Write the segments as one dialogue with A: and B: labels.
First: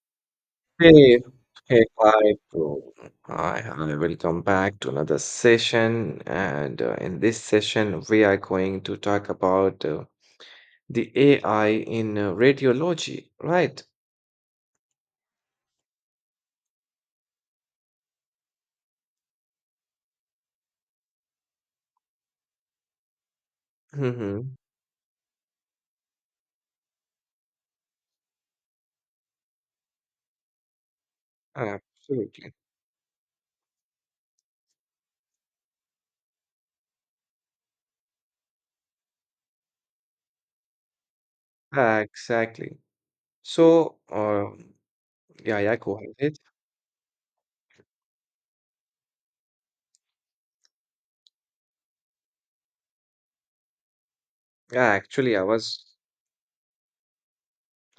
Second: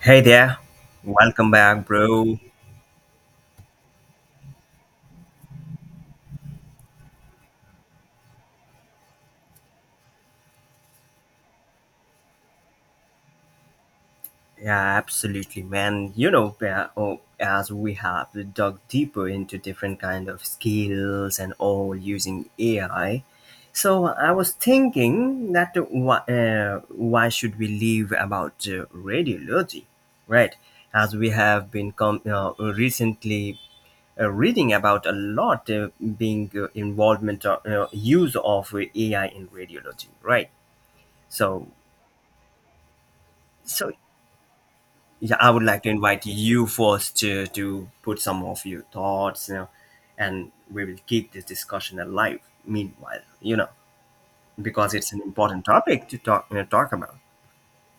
A: Hey there,
B: Hey,
A: welcome
B: hey,
A: back,
B: hi,
A: bro.
B: bro. Hi. Welcome back to another session. And in this session, we are going to talk about the AI in radiology, right?
A: Yeah, absolutely, man. Yeah, oh, as we have dug deeper into different kind of skills and all using AI, so I was
B: hmm
A: thinking that why should we leave about radiology, right? As we have been
B: Absolutely.
A: recently reading about a lot being involvement or use of AI in radiology, right? So
B: Yeah, exactly.
A: so,
B: So, um,
A: yeah, I
B: yeah,
A: would
B: yeah,
A: like to
B: go
A: invite
B: ahead.
A: you first to put some of your thoughts, and we will keep this discussion alive meanwhile,
B: Yeah,
A: because it's an
B: actually, I
A: important
B: was.
A: topic to talk about.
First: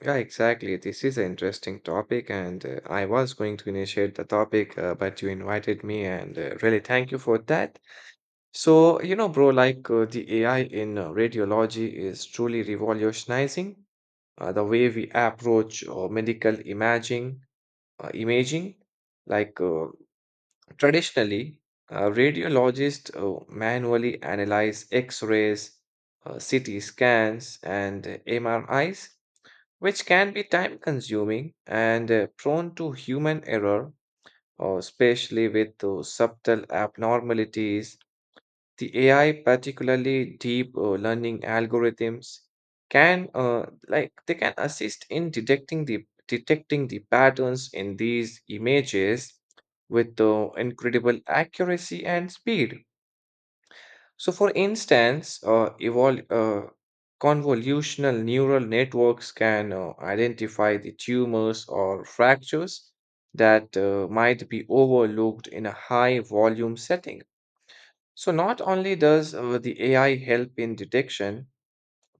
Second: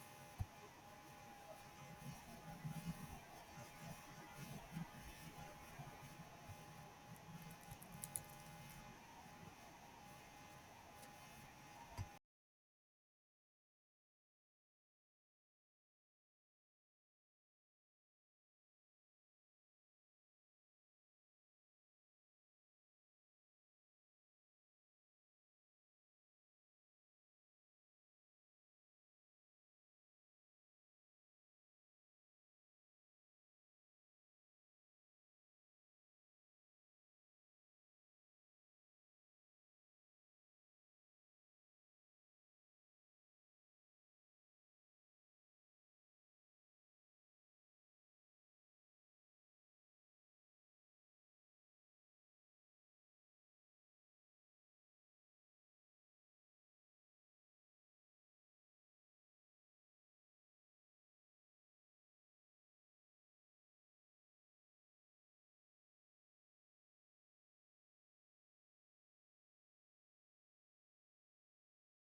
B: Yeah, exactly. This is an interesting topic, and I was going to initiate the topic, but you invited me, and really thank you for that. So, you know, bro, the AI in radiology is truly revolutionizing the way we approach medical imaging. Like uh, traditionally, radiologists manually analyze X-rays, CT scans, and MRIs, which can be time-consuming and prone to human error, especially with subtle abnormalities. The AI, particularly deep learning algorithms, can like they can assist in detecting the patterns in these images with incredible accuracy and speed. So, for instance, convolutional neural networks can identify the tumors or fractures that might be overlooked in a high volume setting. So not only does the AI help in detection,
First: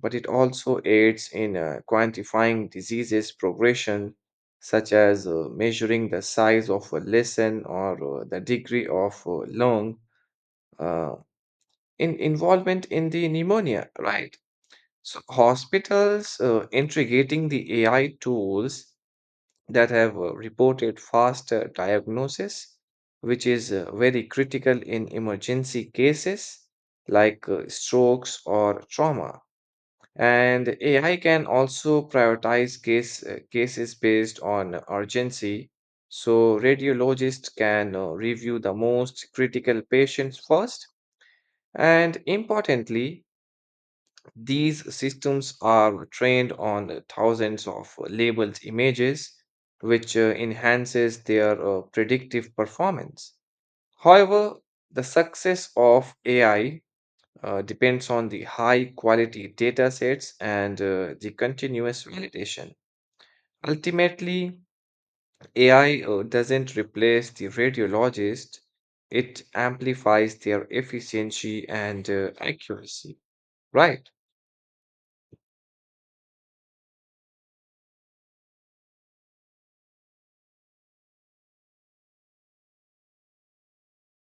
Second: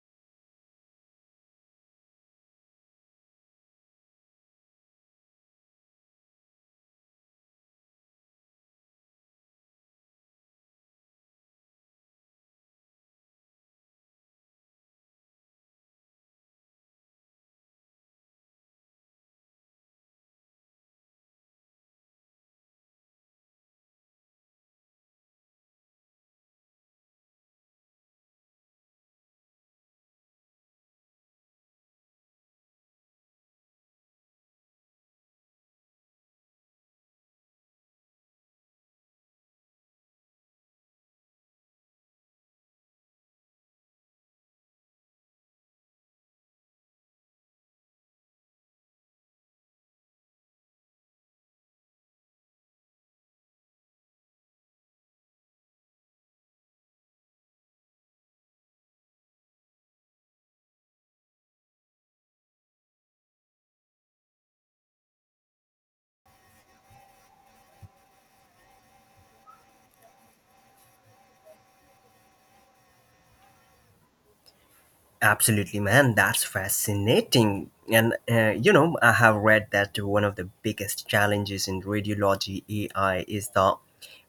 B: but it also aids in quantifying diseases progression, such as measuring the size of a lesion or the degree of lung uh, in involvement in the pneumonia, right? So hospitals integrating the AI tools that have reported faster diagnosis, which is very critical in emergency cases like strokes or trauma. And AI can also prioritize cases based on urgency. So, radiologists can review the most critical patients first. And importantly, these systems are trained on thousands of labeled images, which enhances their predictive performance. However, the success of AI depends on the high quality data sets and the continuous validation. Ultimately, AI doesn't replace the radiologist, it amplifies their efficiency and accuracy, right?
A: Absolutely, man. That's fascinating. And, I have read that one of the biggest challenges in radiology AI is the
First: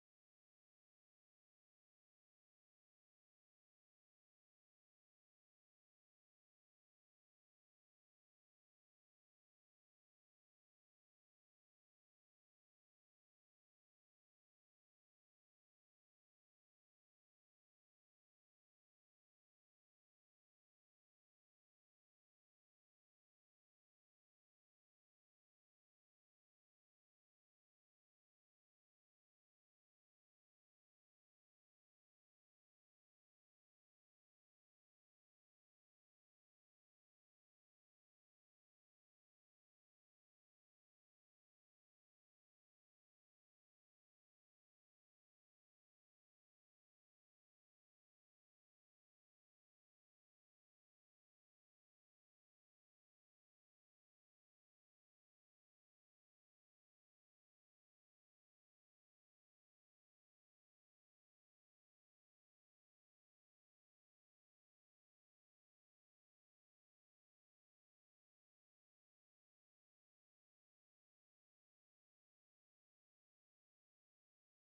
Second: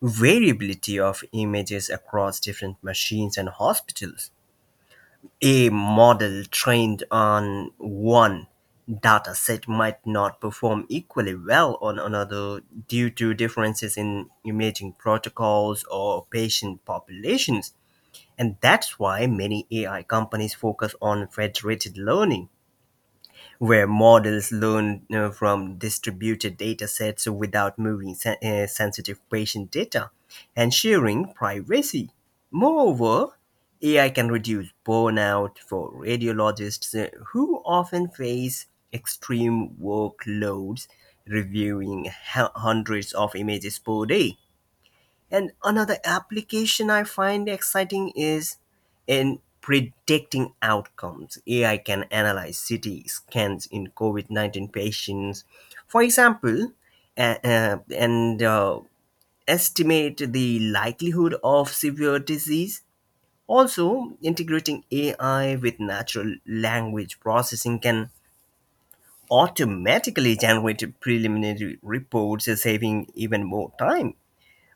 A: variability of images across different machines and hospitals. A model trained on one data set might not perform equally well on another due to differences in imaging protocols or patient populations. And that's why many AI companies focus on federated learning where models learn you from distributed data sets without moving sensitive patient data, ensuring privacy. Moreover, AI can reduce burnout for radiologists who often face extreme workloads reviewing hundreds of images per day. And another application I find exciting is in predicting outcomes. AI can analyze CT scans in COVID-19 patients, for example, and estimate the likelihood of severe disease. Also, integrating AI with natural language processing can automatically generate preliminary reports, saving even more time.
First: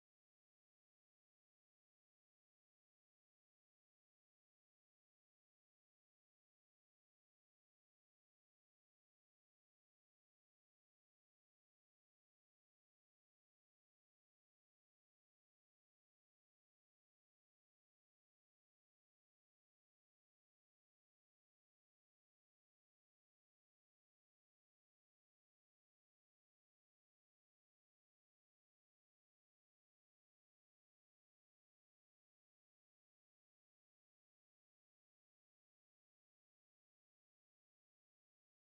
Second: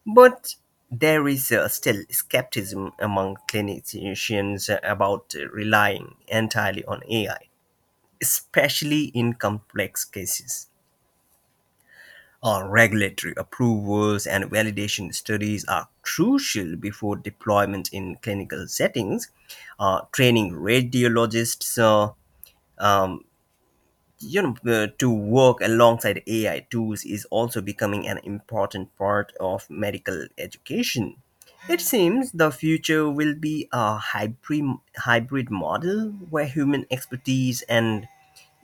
A: But there is still skepticism among clinicians about relying entirely on AI, especially in complex cases. Our regulatory approvals and validation studies are crucial before deployment in clinical settings. Training radiologists um, to work alongside AI tools is also becoming an important part of medical education. It seems the future will be a hybrid model where human expertise and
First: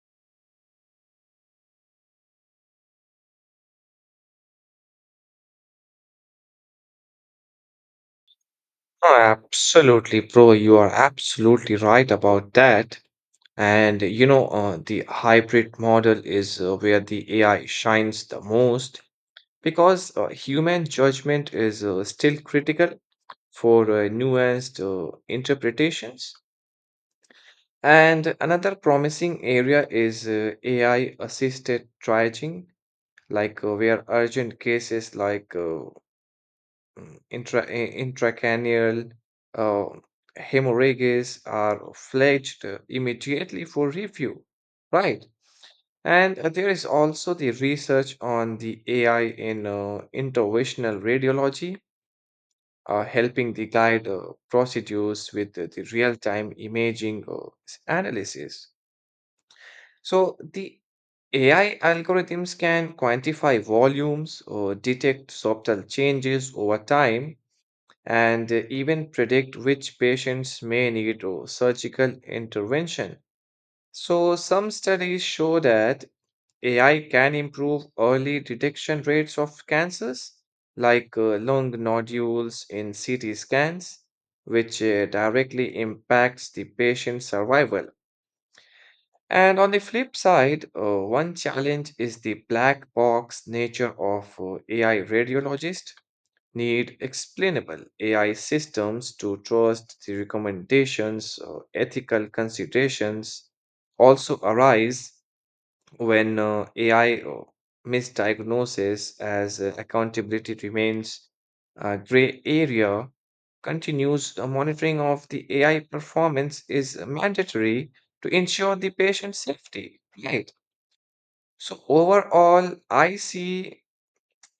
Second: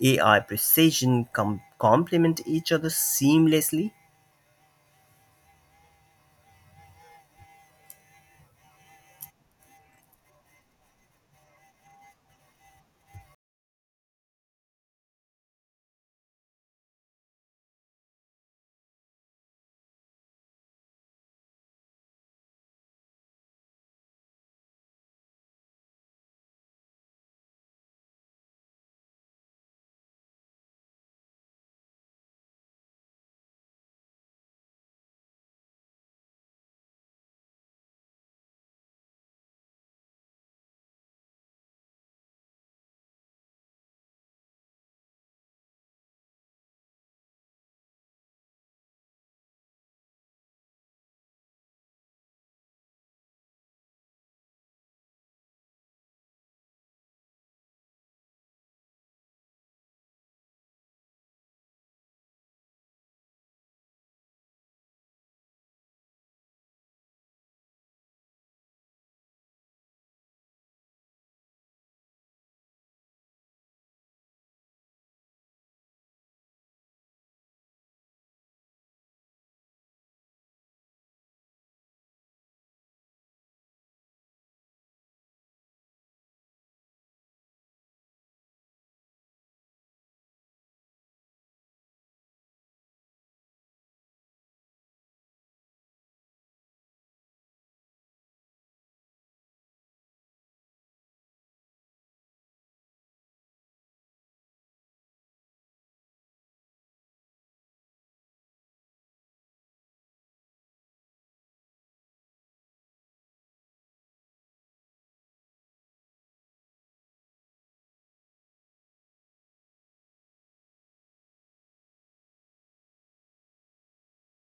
A: AI precision complement each other seamlessly.
B: Oh, absolutely, bro. You are absolutely right about that. And you know, the hybrid model is where the AI shines the most because human judgment is still critical for nuanced interpretations. And another promising area is AI assisted triaging, like where urgent cases like intracranial uh, hemorrhages are flagged immediately for review, right? And there is also the research on the AI in interventional radiology, helping the guide procedures with the real-time imaging analysis. So the AI algorithms can quantify volumes or detect subtle changes over time and even predict which patients may need surgical intervention. So, some studies show that AI can improve early detection rates of cancers, like lung nodules in CT scans, which directly impacts the patient's survival. And on the flip side, one challenge is the black box nature of AI. Radiologist need explainable AI systems to trust the recommendations, or ethical considerations also arise when AI or misdiagnosis, as accountability remains a gray area. Continuous monitoring of the AI performance is mandatory to ensure the patient safety. Right. So overall, I see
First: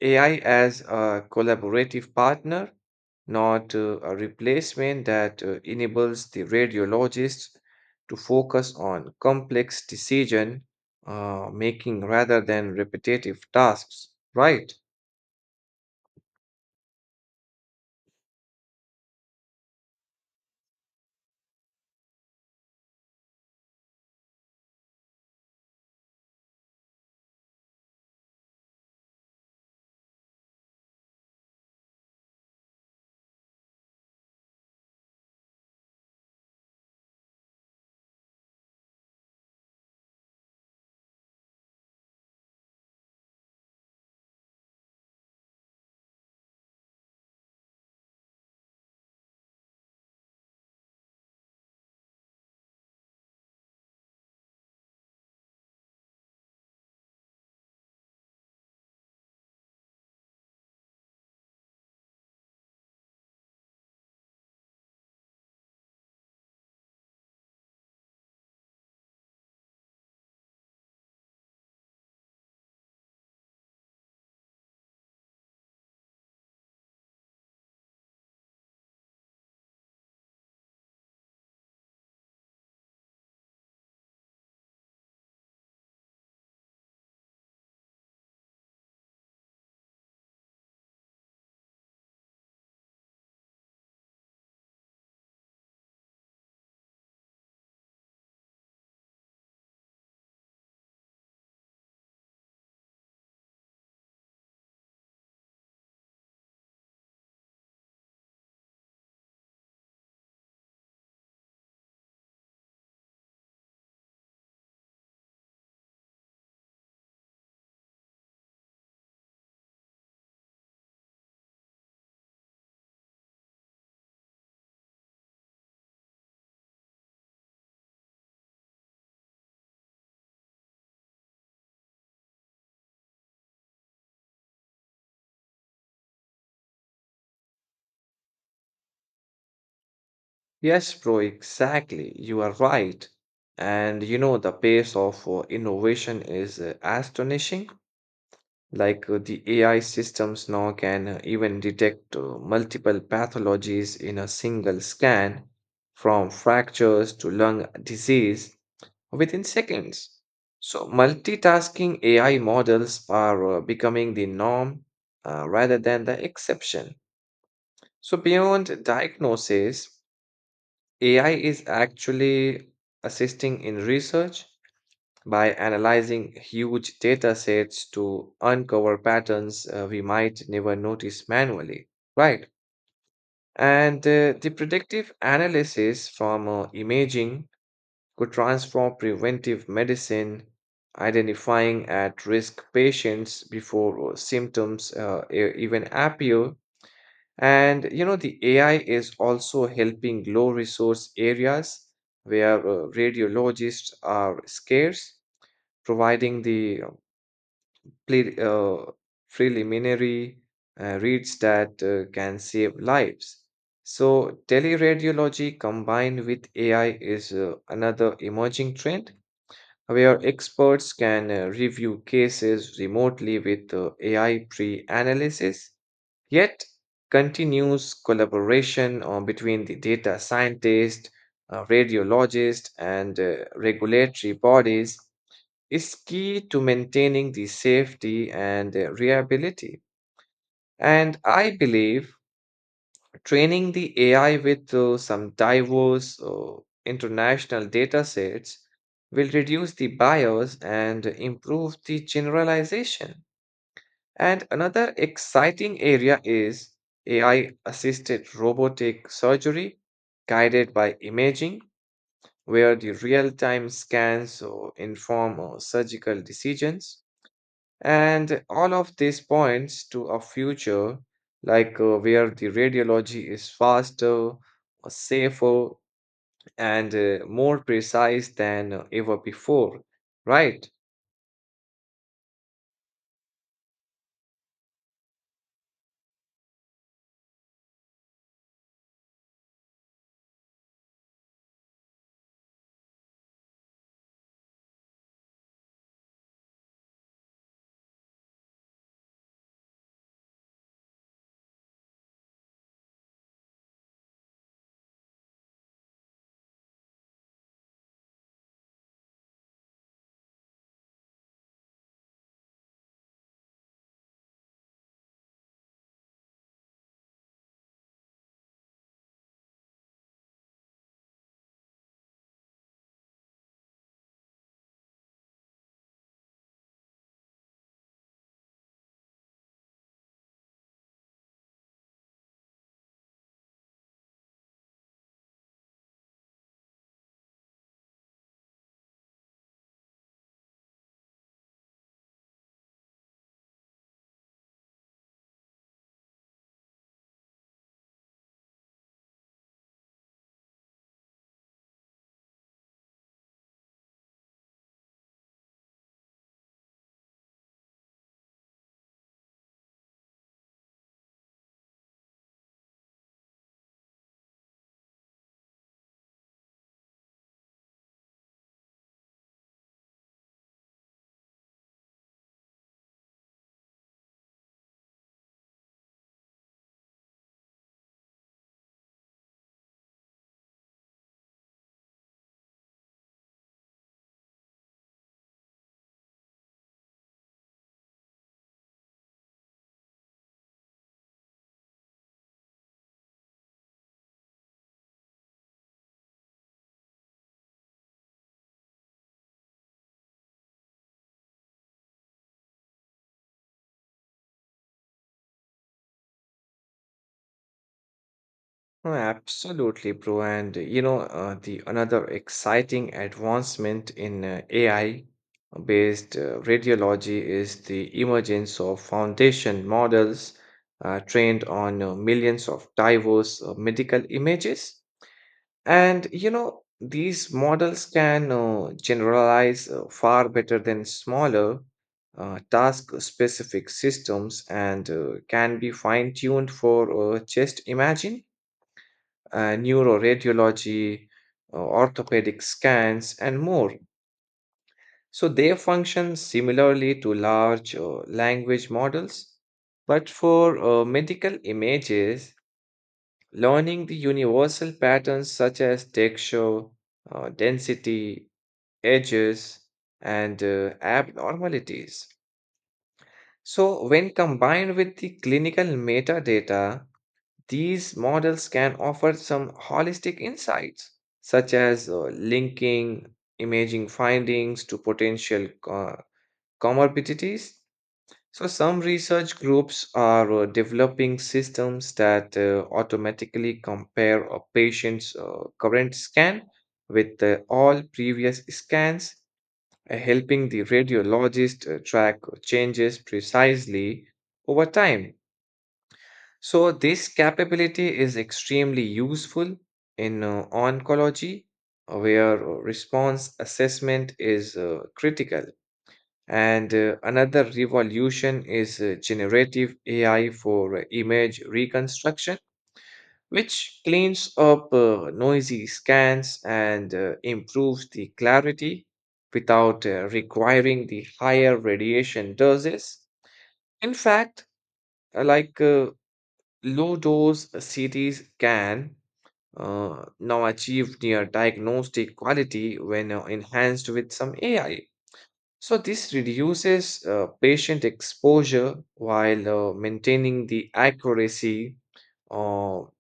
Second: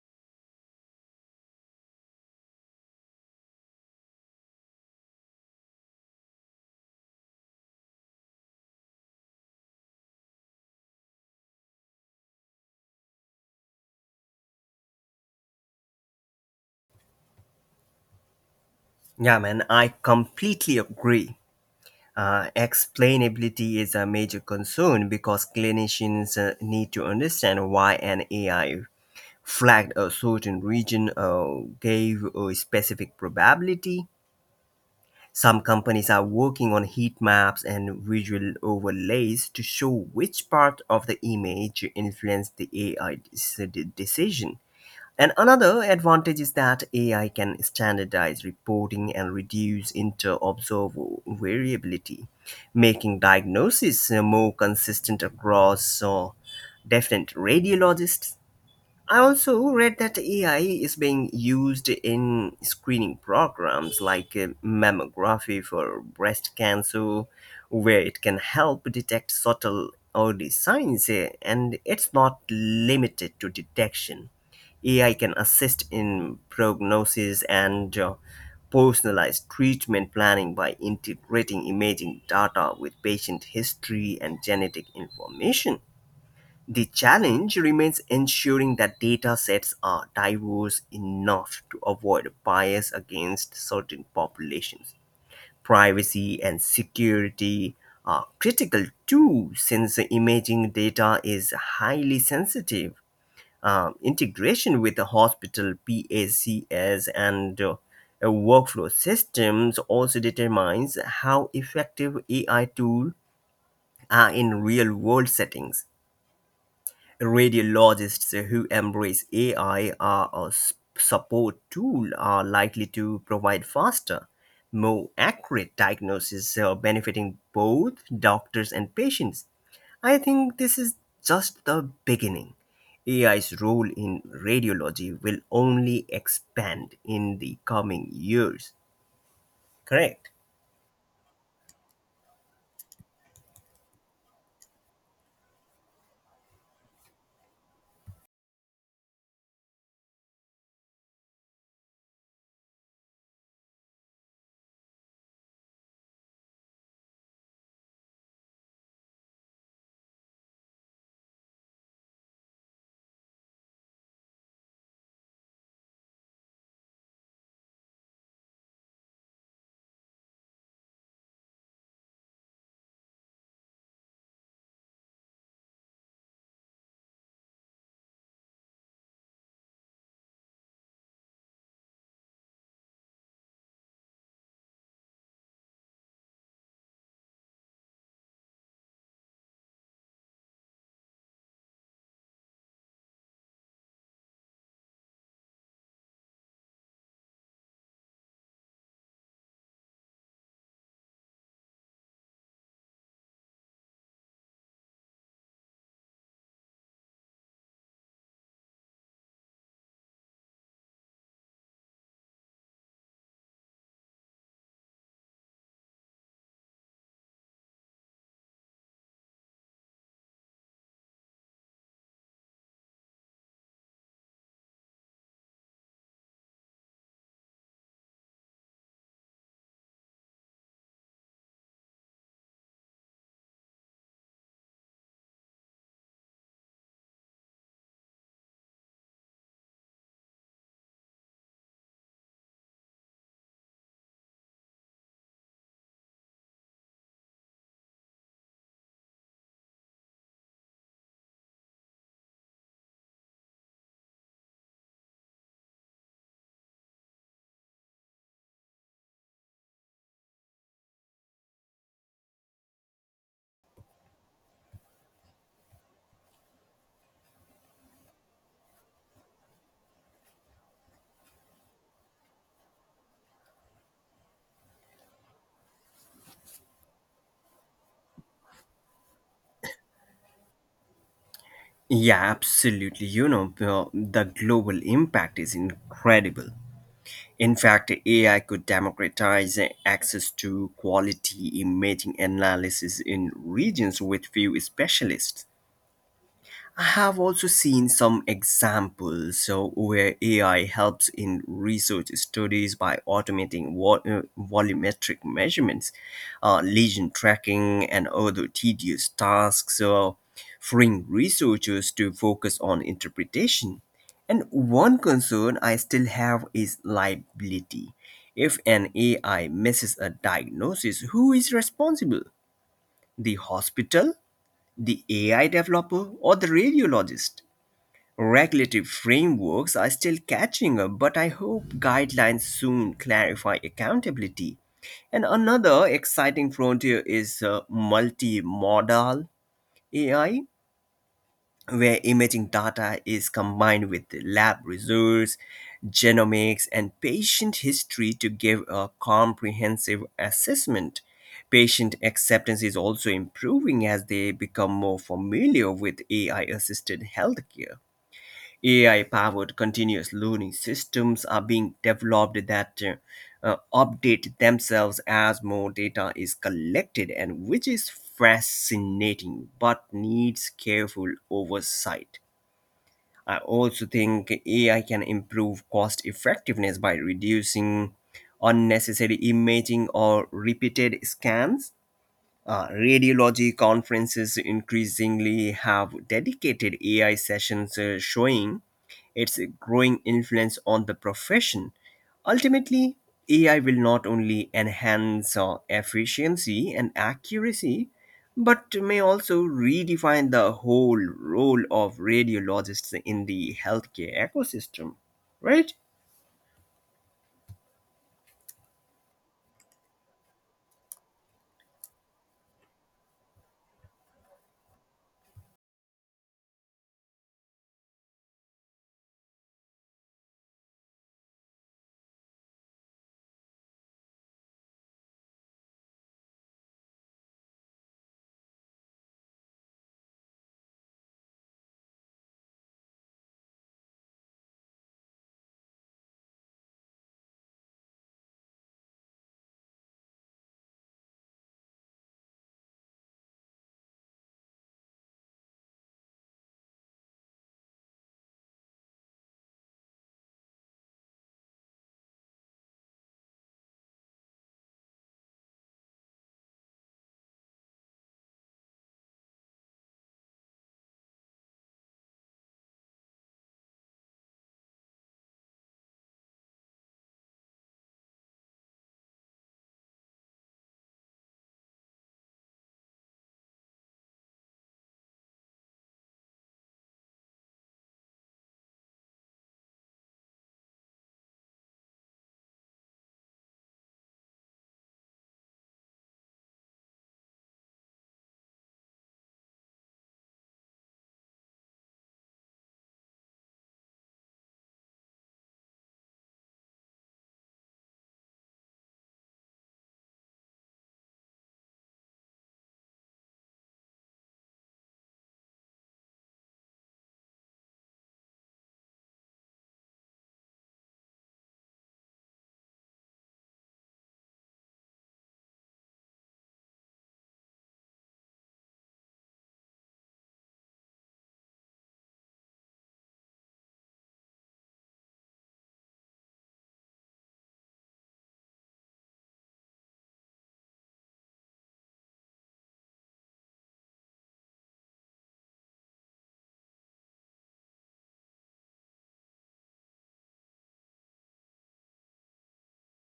B: AI as a collaborative partner, not a replacement, that enables the radiologist to focus on complex decision making rather than repetitive tasks, right?
A: Yeah, man, I completely agree. Explainability is a major concern because clinicians need to understand why an AI flagged a certain region, gave a specific probability. Some companies are working on heat maps and visual overlays to show which part of the image influenced the AI decision. And another advantage is that AI can standardize reporting and reduce inter observer variability, making diagnosis more consistent across different radiologists. I also read that AI is being used in screening programs like mammography for breast cancer, where it can help detect subtle early signs, and it's not limited to detection. AI can assist in prognosis and personalized treatment planning by integrating imaging data with patient history and genetic information. The challenge remains ensuring that data sets are diverse enough to avoid bias against certain populations. Privacy and security are critical too, since imaging data is highly sensitive. Integration with the hospital PACS and workflow systems also determines how effective AI tools are in real world settings. Radiologists who embrace AI are a support tool are likely to provide faster, more accurate diagnosis, benefiting both doctors and patients. I think this is just the beginning. AI's role in radiology will only expand in the coming years. Correct?
B: Yes, bro, exactly. You are right. And you know, the pace of innovation is astonishing. The AI systems now can even detect multiple pathologies in a single scan, from fractures to lung disease, within seconds. So, multitasking AI models are becoming the norm rather than the exception. So, beyond diagnosis, AI is actually assisting in research by analyzing huge data sets to uncover patterns we might never notice manually, right? And the predictive analysis from imaging could transform preventive medicine, identifying at-risk patients before symptoms even appear. And you know, the AI is also helping low-resource areas where radiologists are scarce, providing the ple- uh, preliminary reads that can save lives. So, teleradiology combined with AI is another emerging trend where experts can review cases remotely with AI pre analysis. Yet, continues collaboration between the data scientist, radiologist, and regulatory bodies is key to maintaining the safety and reliability. And I believe training the AI with some diverse international data sets will reduce the bias and improve the generalization. And another exciting area is AI assisted robotic surgery guided by imaging, where the real time scans inform surgical decisions. And all of this points to a future where the radiology is faster, safer, and more precise than ever before, right?
A: Yeah, absolutely. The global impact is incredible. In fact, AI could democratize access to quality imaging analysis in regions with few specialists. I have also seen some examples so where AI helps in research studies by automating volumetric measurements, lesion tracking, and other tedious tasks, so freeing researchers to focus on interpretation. And one concern I still have is liability. If an AI misses a diagnosis, who is responsible? The hospital, the AI developer, or the radiologist? Regulatory frameworks are still catching up, but I hope guidelines soon clarify accountability. And another exciting frontier is multimodal AI, where imaging data is combined with lab results, genomics, and patient history to give a comprehensive assessment. Patient acceptance is also improving as they become more familiar with AI assisted healthcare. AI powered continuous learning systems are being developed that update themselves as more data is collected, and which is fascinating but needs careful oversight. I also think AI can improve cost effectiveness by reducing unnecessary imaging or repeated scans. Radiology conferences increasingly have dedicated AI sessions showing its growing influence on the profession. Ultimately, AI will not only enhance efficiency and accuracy, but may also redefine the whole role of radiologists in the healthcare ecosystem, right?
B: No, absolutely, bro. And you know, the another exciting advancement in AI based radiology is the emergence of foundation models trained on millions of diverse medical images. And you know, these models can generalize far better than smaller task-specific systems and can be fine-tuned for, just imagine, neuroradiology, orthopedic scans, and more. So they function similarly to large language models, but for medical images, learning the universal patterns such as texture, density, edges, and abnormalities. So, when combined with the clinical metadata, these models can offer some holistic insights, such as linking imaging findings to potential comorbidities. So, some research groups are developing systems that automatically compare a patient's current scan with all previous scans, helping the radiologist track changes precisely over time. So, this capability is extremely useful in oncology, where response assessment is critical. And another revolution is generative AI for image reconstruction, which cleans up noisy scans and improves the clarity without requiring the higher radiation doses. In fact, uh, like uh, low dose CTs can now achieve near diagnostic quality when enhanced with some AI. So this reduces patient exposure while maintaining the accuracy, or,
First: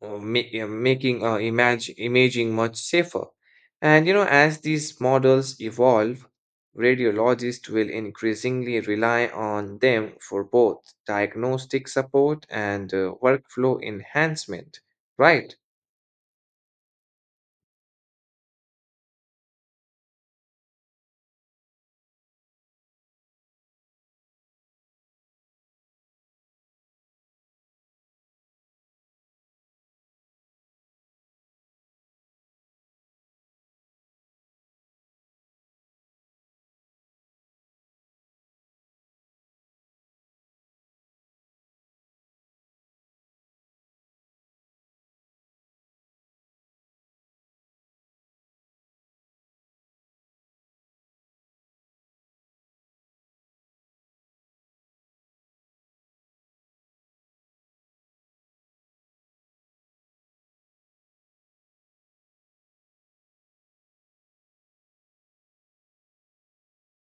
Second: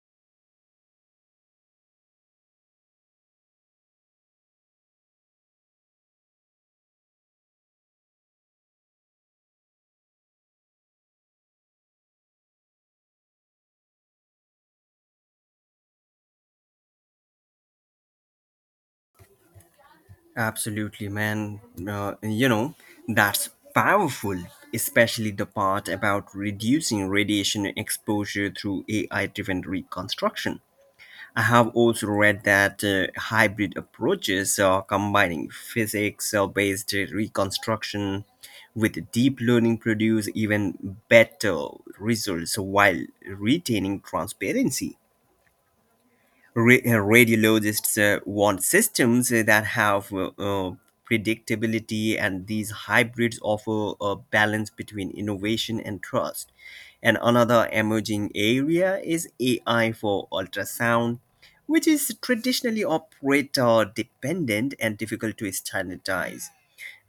B: making image imaging much safer. And you know, as these models evolve, radiologists will increasingly rely on them for both diagnostic support and workflow enhancement, right?
A: Absolutely, man. Uh, you know, that's powerful, especially the part about reducing radiation exposure through AI driven reconstruction. I have also read that hybrid approaches are combining physics based reconstruction with deep learning produce even better results while retaining transparency. Radiologists want systems that have predictability, and these hybrids offer a balance between innovation and trust. And another emerging area is AI for ultrasound, which is traditionally operator dependent and difficult to standardize.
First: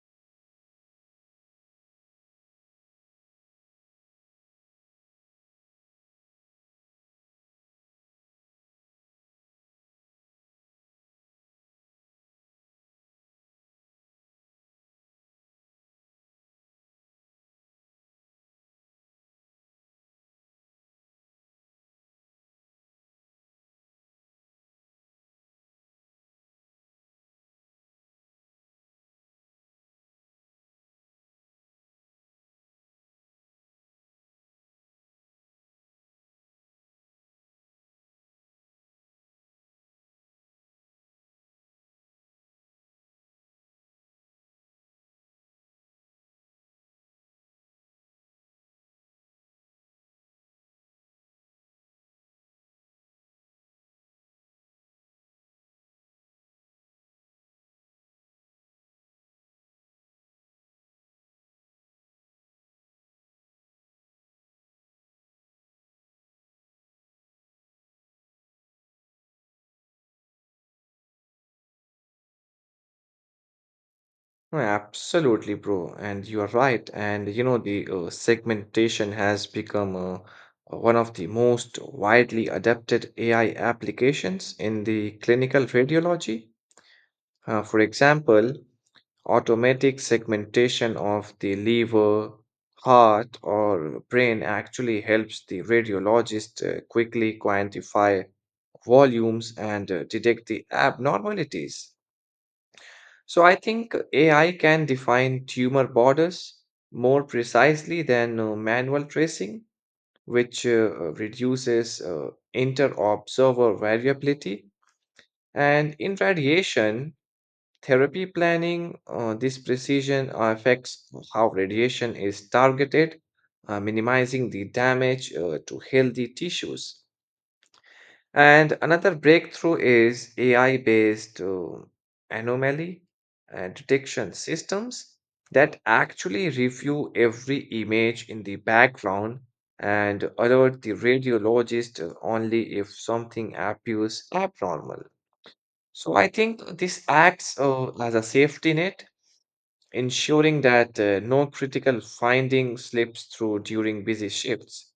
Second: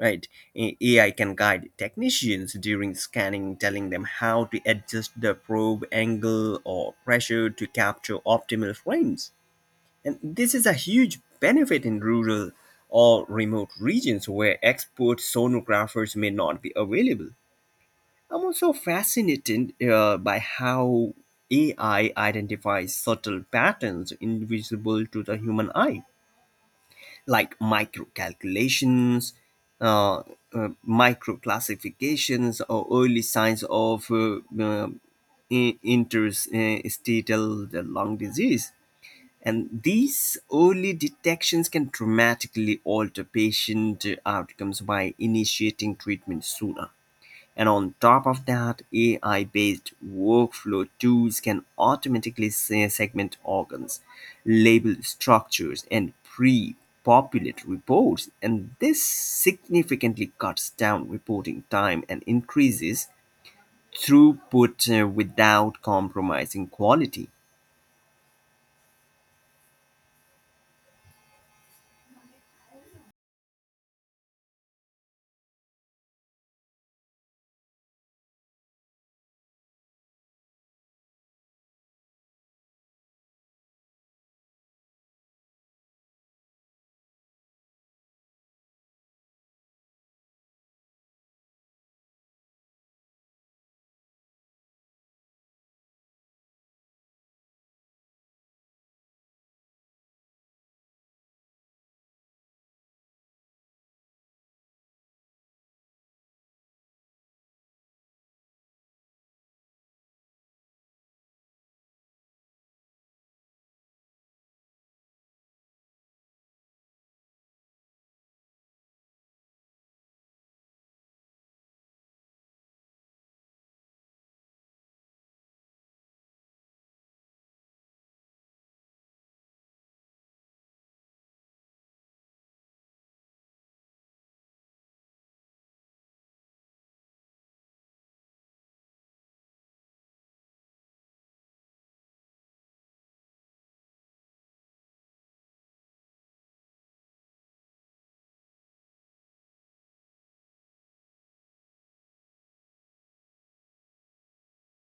A: Right, AI can guide technicians during scanning, telling them how to adjust the probe angle or pressure to capture optimal frames, and this is a huge benefit in rural or remote regions where expert sonographers may not be available. I'm also fascinated by how AI identifies subtle patterns invisible to the human eye, like microcalculations, calculations, uh, micro or early signs of interstitial lung disease. And these early detections can dramatically alter patient outcomes by initiating treatment sooner. And on top of that, AI based workflow tools can automatically segment organs, label structures, and pre populate reports. And this significantly cuts down reporting time and increases throughput without compromising quality.
B: No, absolutely, bro. And you are right. And you know, the segmentation has become one of the most widely adapted AI applications in the clinical radiology. For example, automatic segmentation of the liver, heart, or brain actually helps the radiologist quickly quantify volumes and detect the abnormalities. So I think AI can define tumor borders more precisely than manual tracing, which reduces inter-observer variability. And in radiation therapy planning, this precision affects how radiation is targeted, minimizing the damage to healthy tissues. And another breakthrough is AI based anomaly detection systems that actually review every image in the background and alert the radiologist only if something appears abnormal. So I think this acts as a safety net, ensuring that no critical finding slips through during busy shifts.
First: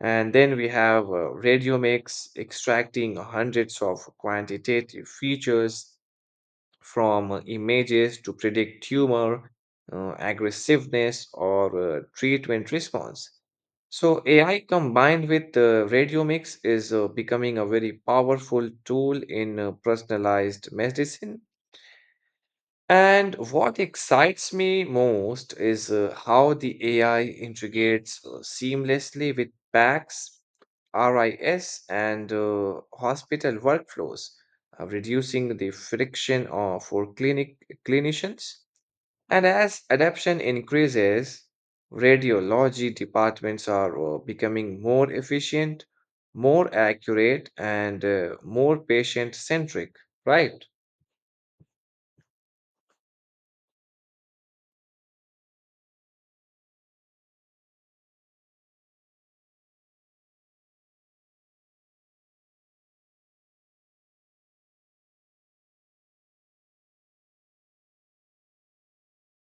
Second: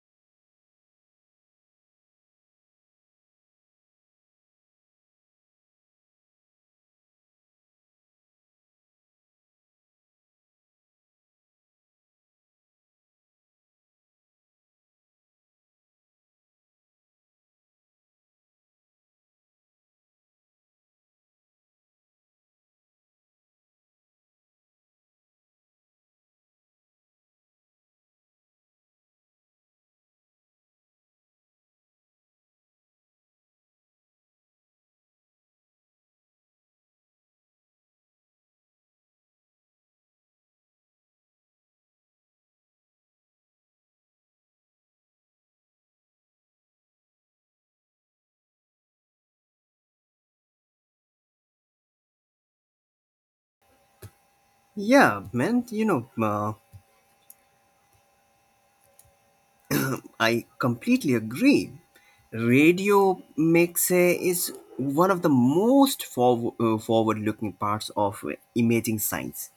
B: And then we have Radiomics, extracting hundreds of quantitative features from images to predict tumor aggressiveness or treatment response. So AI combined with the radiomics is becoming a very powerful tool in personalized medicine. And what excites me most is how the AI integrates seamlessly with PACS, RIS, and hospital workflows, reducing the friction for clinicians. And as adoption increases, radiology departments are becoming more efficient, more accurate, and more patient-centric, right?
A: Yeah, man, I completely agree. Radio makes is one of the most forward-looking parts of imaging science.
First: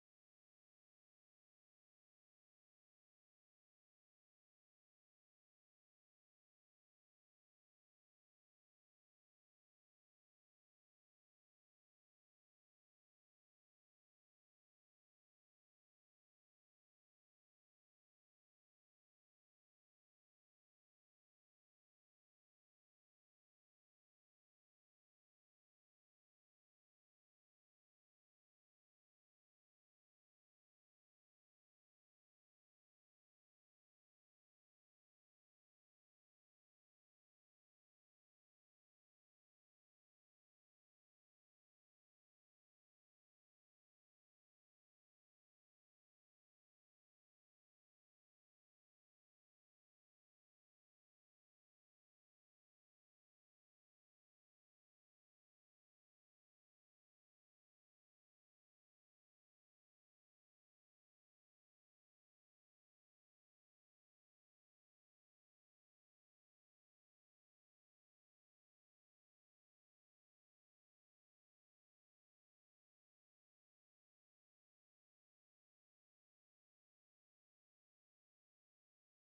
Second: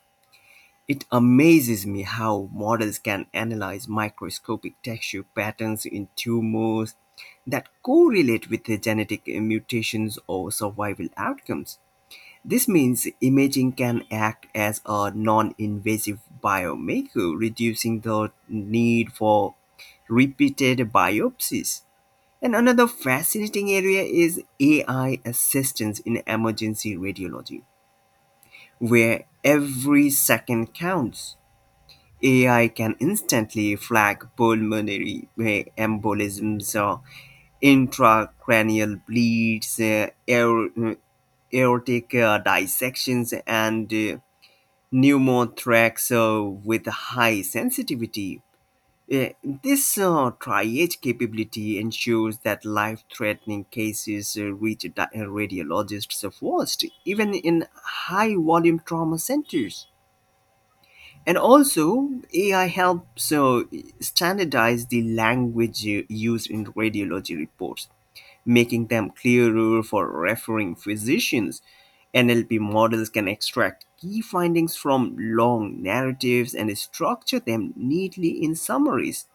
A: It amazes me how models can analyze microscopic texture patterns in tumors that correlate with the genetic mutations or survival outcomes. This means imaging can act as a non invasive biomarker, reducing the need for repeated biopsies. And another fascinating area is AI assistance in emergency radiology, where every second counts. AI can instantly flag pulmonary embolisms, intracranial bleeds, aortic dissections, and pneumotracks with high sensitivity. Uh, This triage capability ensures that life threatening cases reach radiologists first, even in high volume trauma centers. And also, AI helps standardize the language used in radiology reports, making them clearer for referring physicians. NLP models can extract key findings from long narratives and structure them neatly in summaries.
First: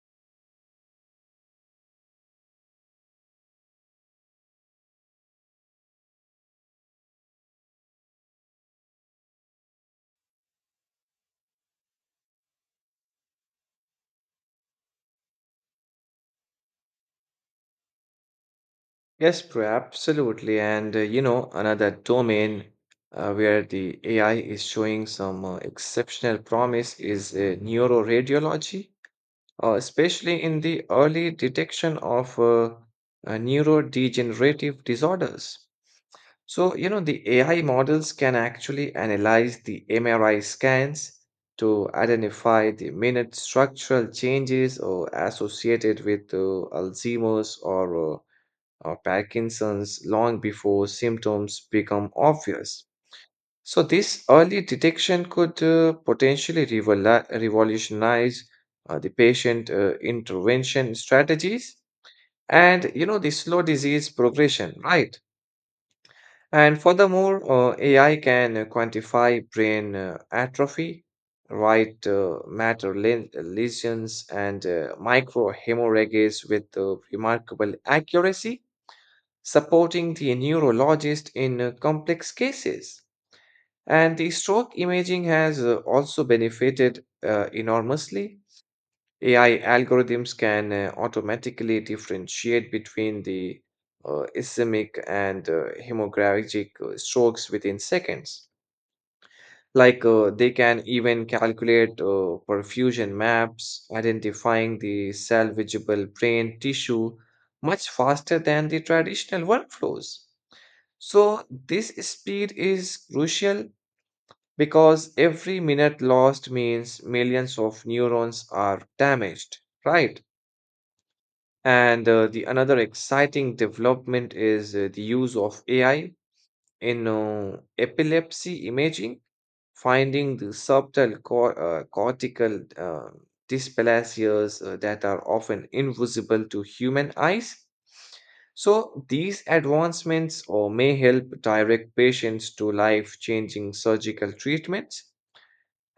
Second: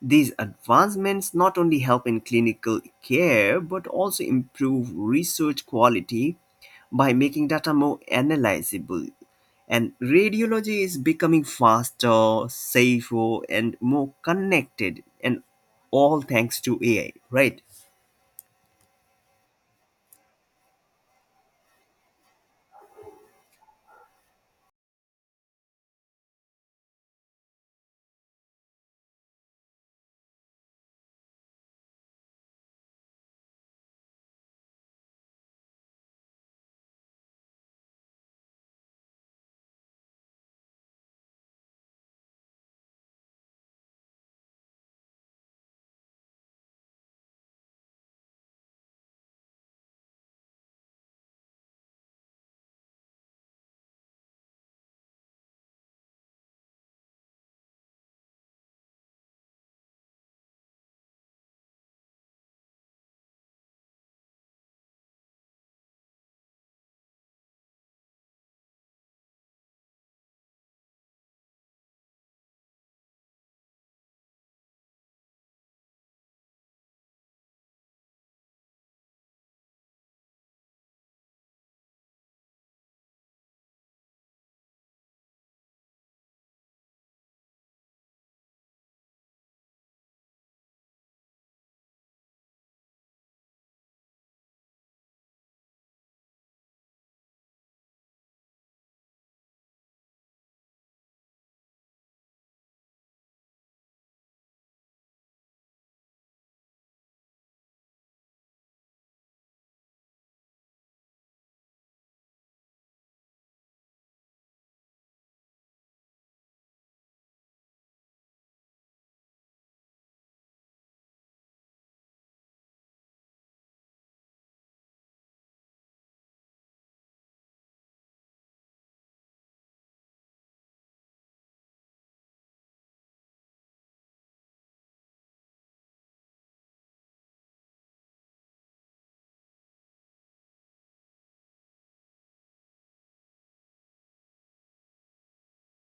A: These advancements not only help in clinical care but also improve research quality by making data more analyzable. And radiology is becoming faster, safer, and more connected, and all thanks to AI, right?
B: Yes, bro, absolutely. And you know, another domain where the AI is showing some exceptional promise is neuroradiology, especially in the early detection of neurodegenerative disorders. So, you know, the AI models can actually analyze the MRI scans to identify the minute structural changes or associated with Alzheimer's or Parkinson's long before symptoms become obvious. So, this early detection could potentially revolutionize the patient intervention strategies and, you know, the slow disease progression, right? And furthermore, AI can quantify brain atrophy, right matter lesions, and microhemorrhages with remarkable accuracy, supporting the neurologist in complex cases. And the stroke imaging has also benefited enormously. AI algorithms can automatically differentiate between the ischemic and hemorrhagic strokes within seconds. They can even calculate perfusion maps, identifying the salvageable brain tissue much faster than the traditional workflows. So, this speed is crucial because every minute lost means millions of neurons are damaged, right? And the another exciting development is the use of AI in epilepsy imaging, finding the subtle cortical dysplasias that are often invisible to human eyes. So, these advancements or may help direct patients to life changing surgical treatments.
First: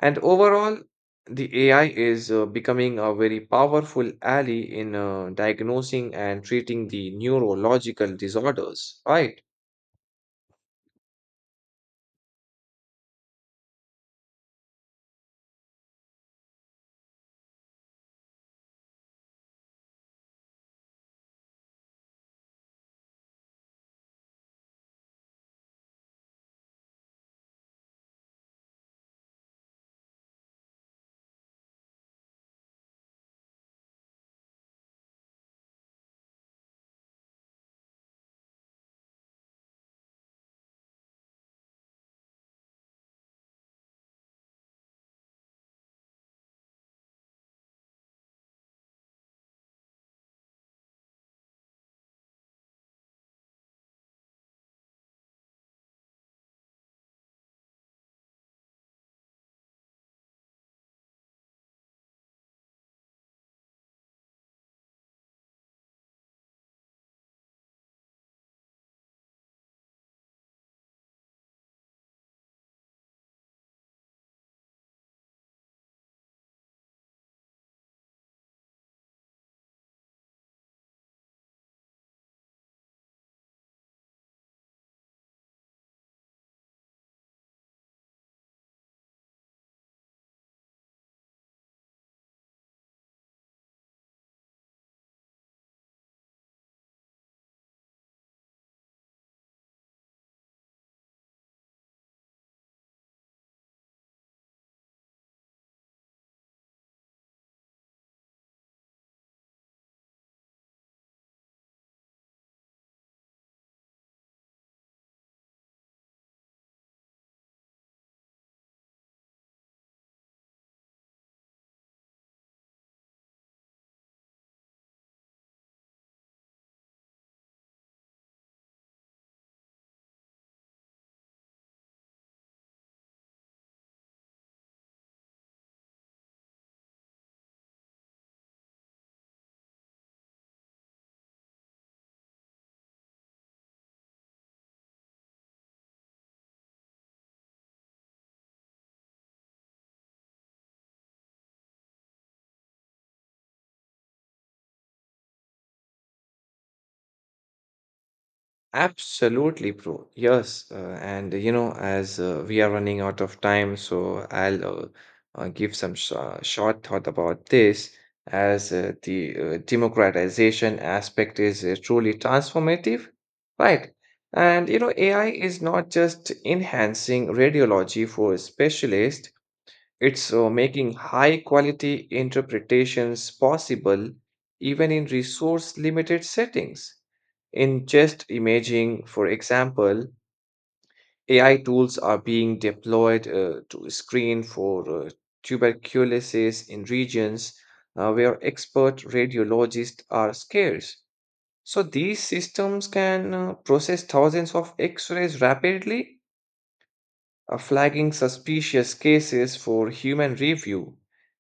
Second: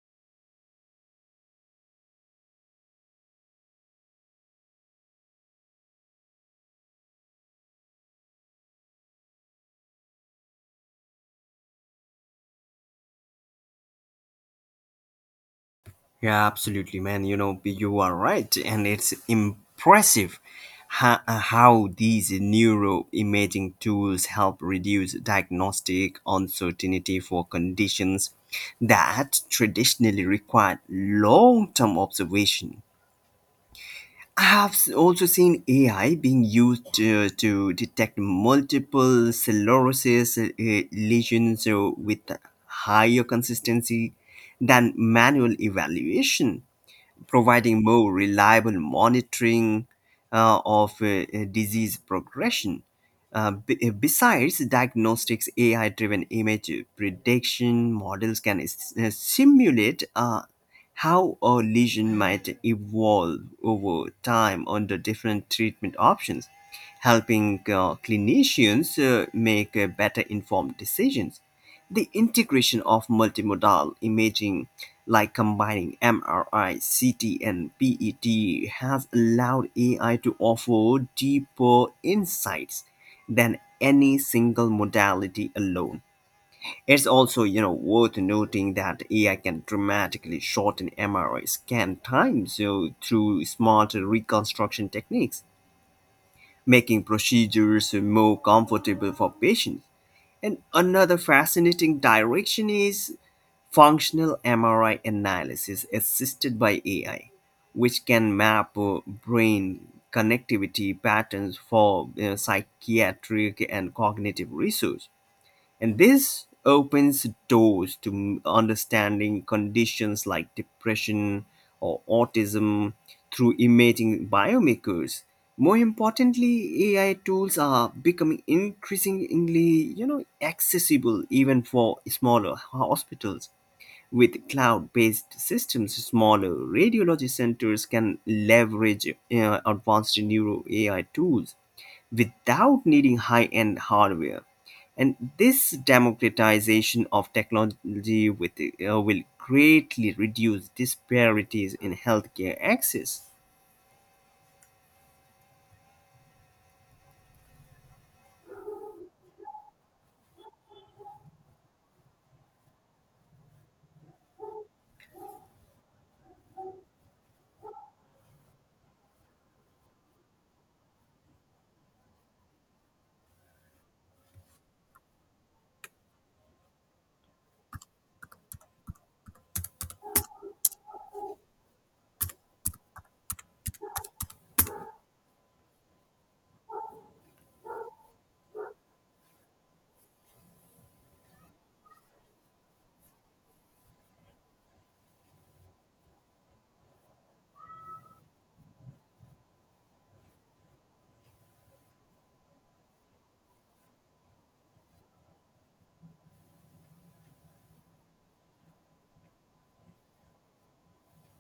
B: And overall, the AI is becoming a very powerful ally in diagnosing and treating the neurological disorders, right?
A: Yeah, absolutely, man. You are right, and it's impressive how these neuroimaging tools help reduce diagnostic uncertainty for conditions that traditionally required long-term observation. I have also seen AI being used to detect multiple sclerosis lesions with higher consistency than manual evaluation, providing more reliable monitoring of disease progression. Besides diagnostics, AI driven image prediction models can simulate how a lesion might evolve over time under different treatment options, helping clinicians make better informed decisions. The integration of multimodal imaging like combining MRI, CT, and PET has allowed AI to offer deeper insights than any single modality alone. It's also, worth noting that AI can dramatically shorten MRI scan times so through smart reconstruction techniques, making procedures more comfortable for patients. And another fascinating direction is functional MRI analysis assisted by AI, which can map brain connectivity patterns for psychiatric and cognitive research. And this opens doors to understanding conditions like depression or autism through imaging biomarkers. More importantly, AI tools are becoming increasingly, accessible even for smaller hospitals. With cloud-based systems, smaller radiology centers can leverage advanced neuro AI tools without needing high end hardware. And this democratization of technology will greatly reduce disparities in healthcare access.
B: Absolutely, bro. Yes, and you know, as we are running out of time, so I'll give some sh short thought about this. As the democratization aspect is truly transformative, right? And you know, AI is not just enhancing radiology for specialists, it's making high quality interpretations possible even in resource limited settings. In chest imaging, for example, AI tools are being deployed to screen for tuberculosis in regions where expert radiologists are scarce. So these systems can process thousands of x rays rapidly, flagging suspicious cases for human review,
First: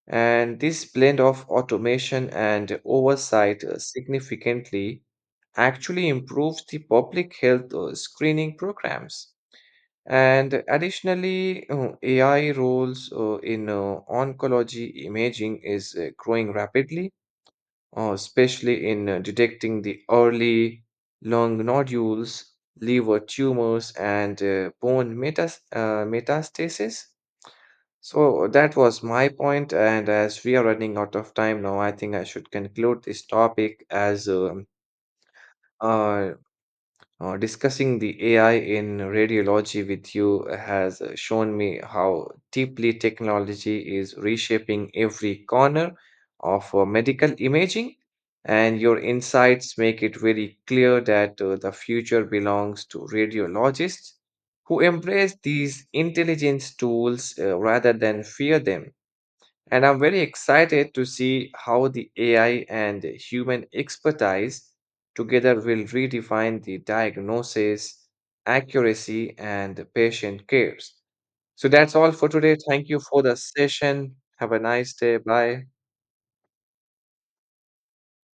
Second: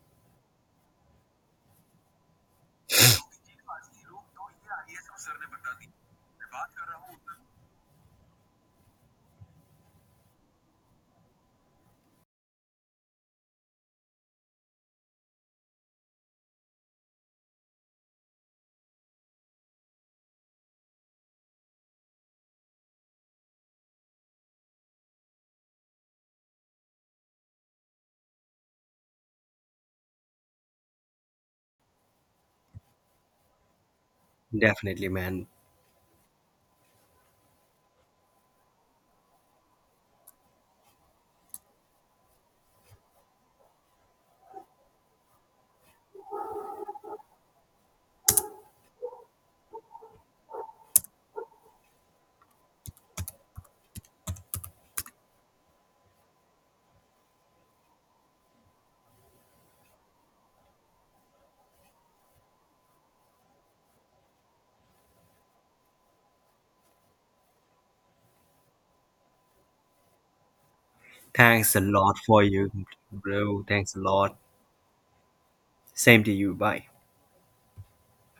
B: and this blend of automation and oversight significantly actually improves the public health screening programs. And additionally, AI roles in oncology imaging is growing rapidly, especially in detecting the early lung nodules, liver tumors, and bone metas- metastasis. So that was my point, and as we are running out of time now, I think I should conclude this topic. as um,
A: Definitely, man.
B: uh, uh, discussing the AI in radiology with you has shown me how deeply technology is reshaping every corner of medical imaging, and your insights make it very clear that the future belongs to radiologists who embrace these intelligence tools rather than fear them. And I'm very excited to see how the AI and human expertise together will redefine the diagnosis, accuracy, and patient cares. So
A: Thanks a
B: that's all
A: lot
B: for
A: for
B: today.
A: you,
B: Thank you for the
A: bro. Thanks a
B: session.
A: lot.
B: Have a nice day. Bye.
A: Same to you. Bye.